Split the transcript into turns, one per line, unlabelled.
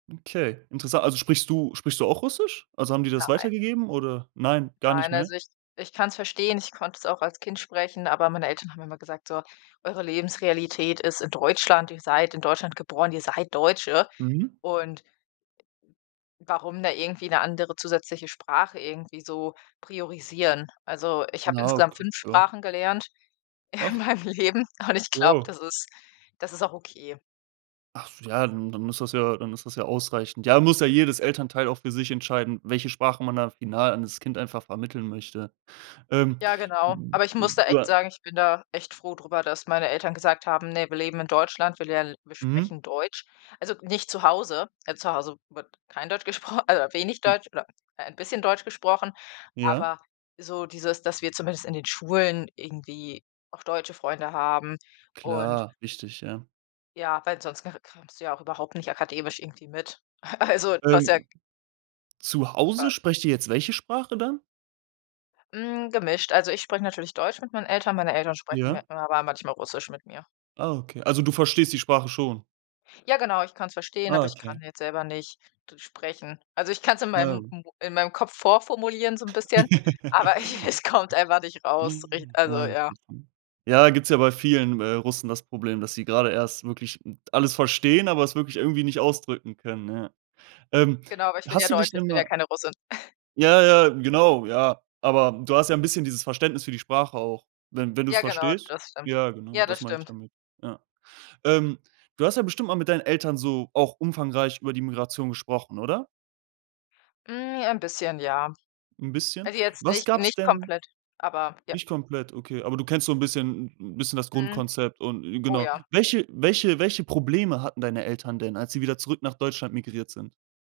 Okay, interessan also, sprichst du sprichst du auch Russisch? Also, haben die das
Nein.
weitergegeben oder nein, gar nicht
Nein,
mehr?
also ich ich kann's verstehen. Ich konnte es auch als Kind sprechen, aber meine Eltern haben immer gesagt: „So, eure Lebensrealität ist in Deutschland. Ihr seid in Deutschland geboren, ihr seid Deutsche.”
Mhm.
Und warum da irgendwie 'ne andere zusätzliche Sprache irgendwie so priorisieren. Also, ich habe
Na,
insgesamt
okay,
5
ja.
Sprachen gelernt in
Ach.
meinem Leben und ich glaube,
Ja.
das ist das ist auch okay.
Ach, so, ja, dann dann ist das ja dann ist das ja ausreichend. Ja, muss ja jedes Elternteil auch für sich entscheiden, welche Sprache man da final an das Kind einfach vermitteln möchte. Ähm,
Ja, genau.
u
Aber ich muss da
u
echt
ah
sagen: „Ich bin da echt froh drüber, dass meine Eltern gesagt haben: ‚Ne, wir leben in Deutschland, wir lern wir
Mhm.
sprechen Deutsch.‘“ Also, nicht zu Hause zu Hause wird kein Deutsch gespro also, wenig Deutsch oder ein bisschen Deutsch gesprochen,
Ja.
aber so dieses, dass wir zumindest in den Schulen irgendwie auch deutsche Freunde haben. Und
Klar, wichtig, ja.
ja, weil sonst g kr kommst du ja auch überhaupt nicht akademisch irgendwie mit. A also, du hast ja
Ähm, zu Hause
Fa
sprecht ihr jetzt welche Sprache dann?
Hm, gemischt, also, ich spreche natürlich Deutsch mit meinen Eltern, meine Eltern sprechen
Ja.
mit mir aber manchmal Russisch mit mir.
Ah, okay. Also, du verstehst die Sprache schon.
Ja genau, ich kann's verstehen,
Ah,
aber ich kann
okay.
jetzt selber nicht d sprechen. Also, ich kann's in
Na ja,
meinem
gu
m in meinem Kopf vorformulieren so 'n bisschen, aber ich es kommt einfach nicht raus, rich also, ja.
[unintelligible] Ja, gibt's ja bei vielen, äh, Russen das Problem, dass sie grade erst wirklich alles verstehen, aber es wirklich irgendwie nicht ausdrücken können, ja. Ähm,
Genau, aber ich bin ja
hast du dich
Deutsche, ich
denn
bin ja
mal
keine Russin.
ja, ja, genau, ja, aber du hast ja 'n bisschen dieses Verständnis für die Sprache auch, wenn wenn du's
Ja genau,
verstehst.
das stimmt.
Ja, genau,
Ja,
das
das
meine ich
stimmt.
damit, ja. Ähm, du hast ja bestimmt mal mit deinen Eltern so auch umfangreich über die Migration gesprochen, oder?
Hm, j ein bisschen, ja.
'N bisschen?
Also, jetzt
Was
nicht
gab's
nicht
denn
komplett, aber ja.
nicht komplett, okay, aber du kennst so 'n bisschen 'n bisschen das
Mhm.
Grundkonzept und
Oh,
genau.
ja.
Welche welche welche Probleme hatten deine Eltern denn, als sie wieder zurück nach Deutschland migriert sind?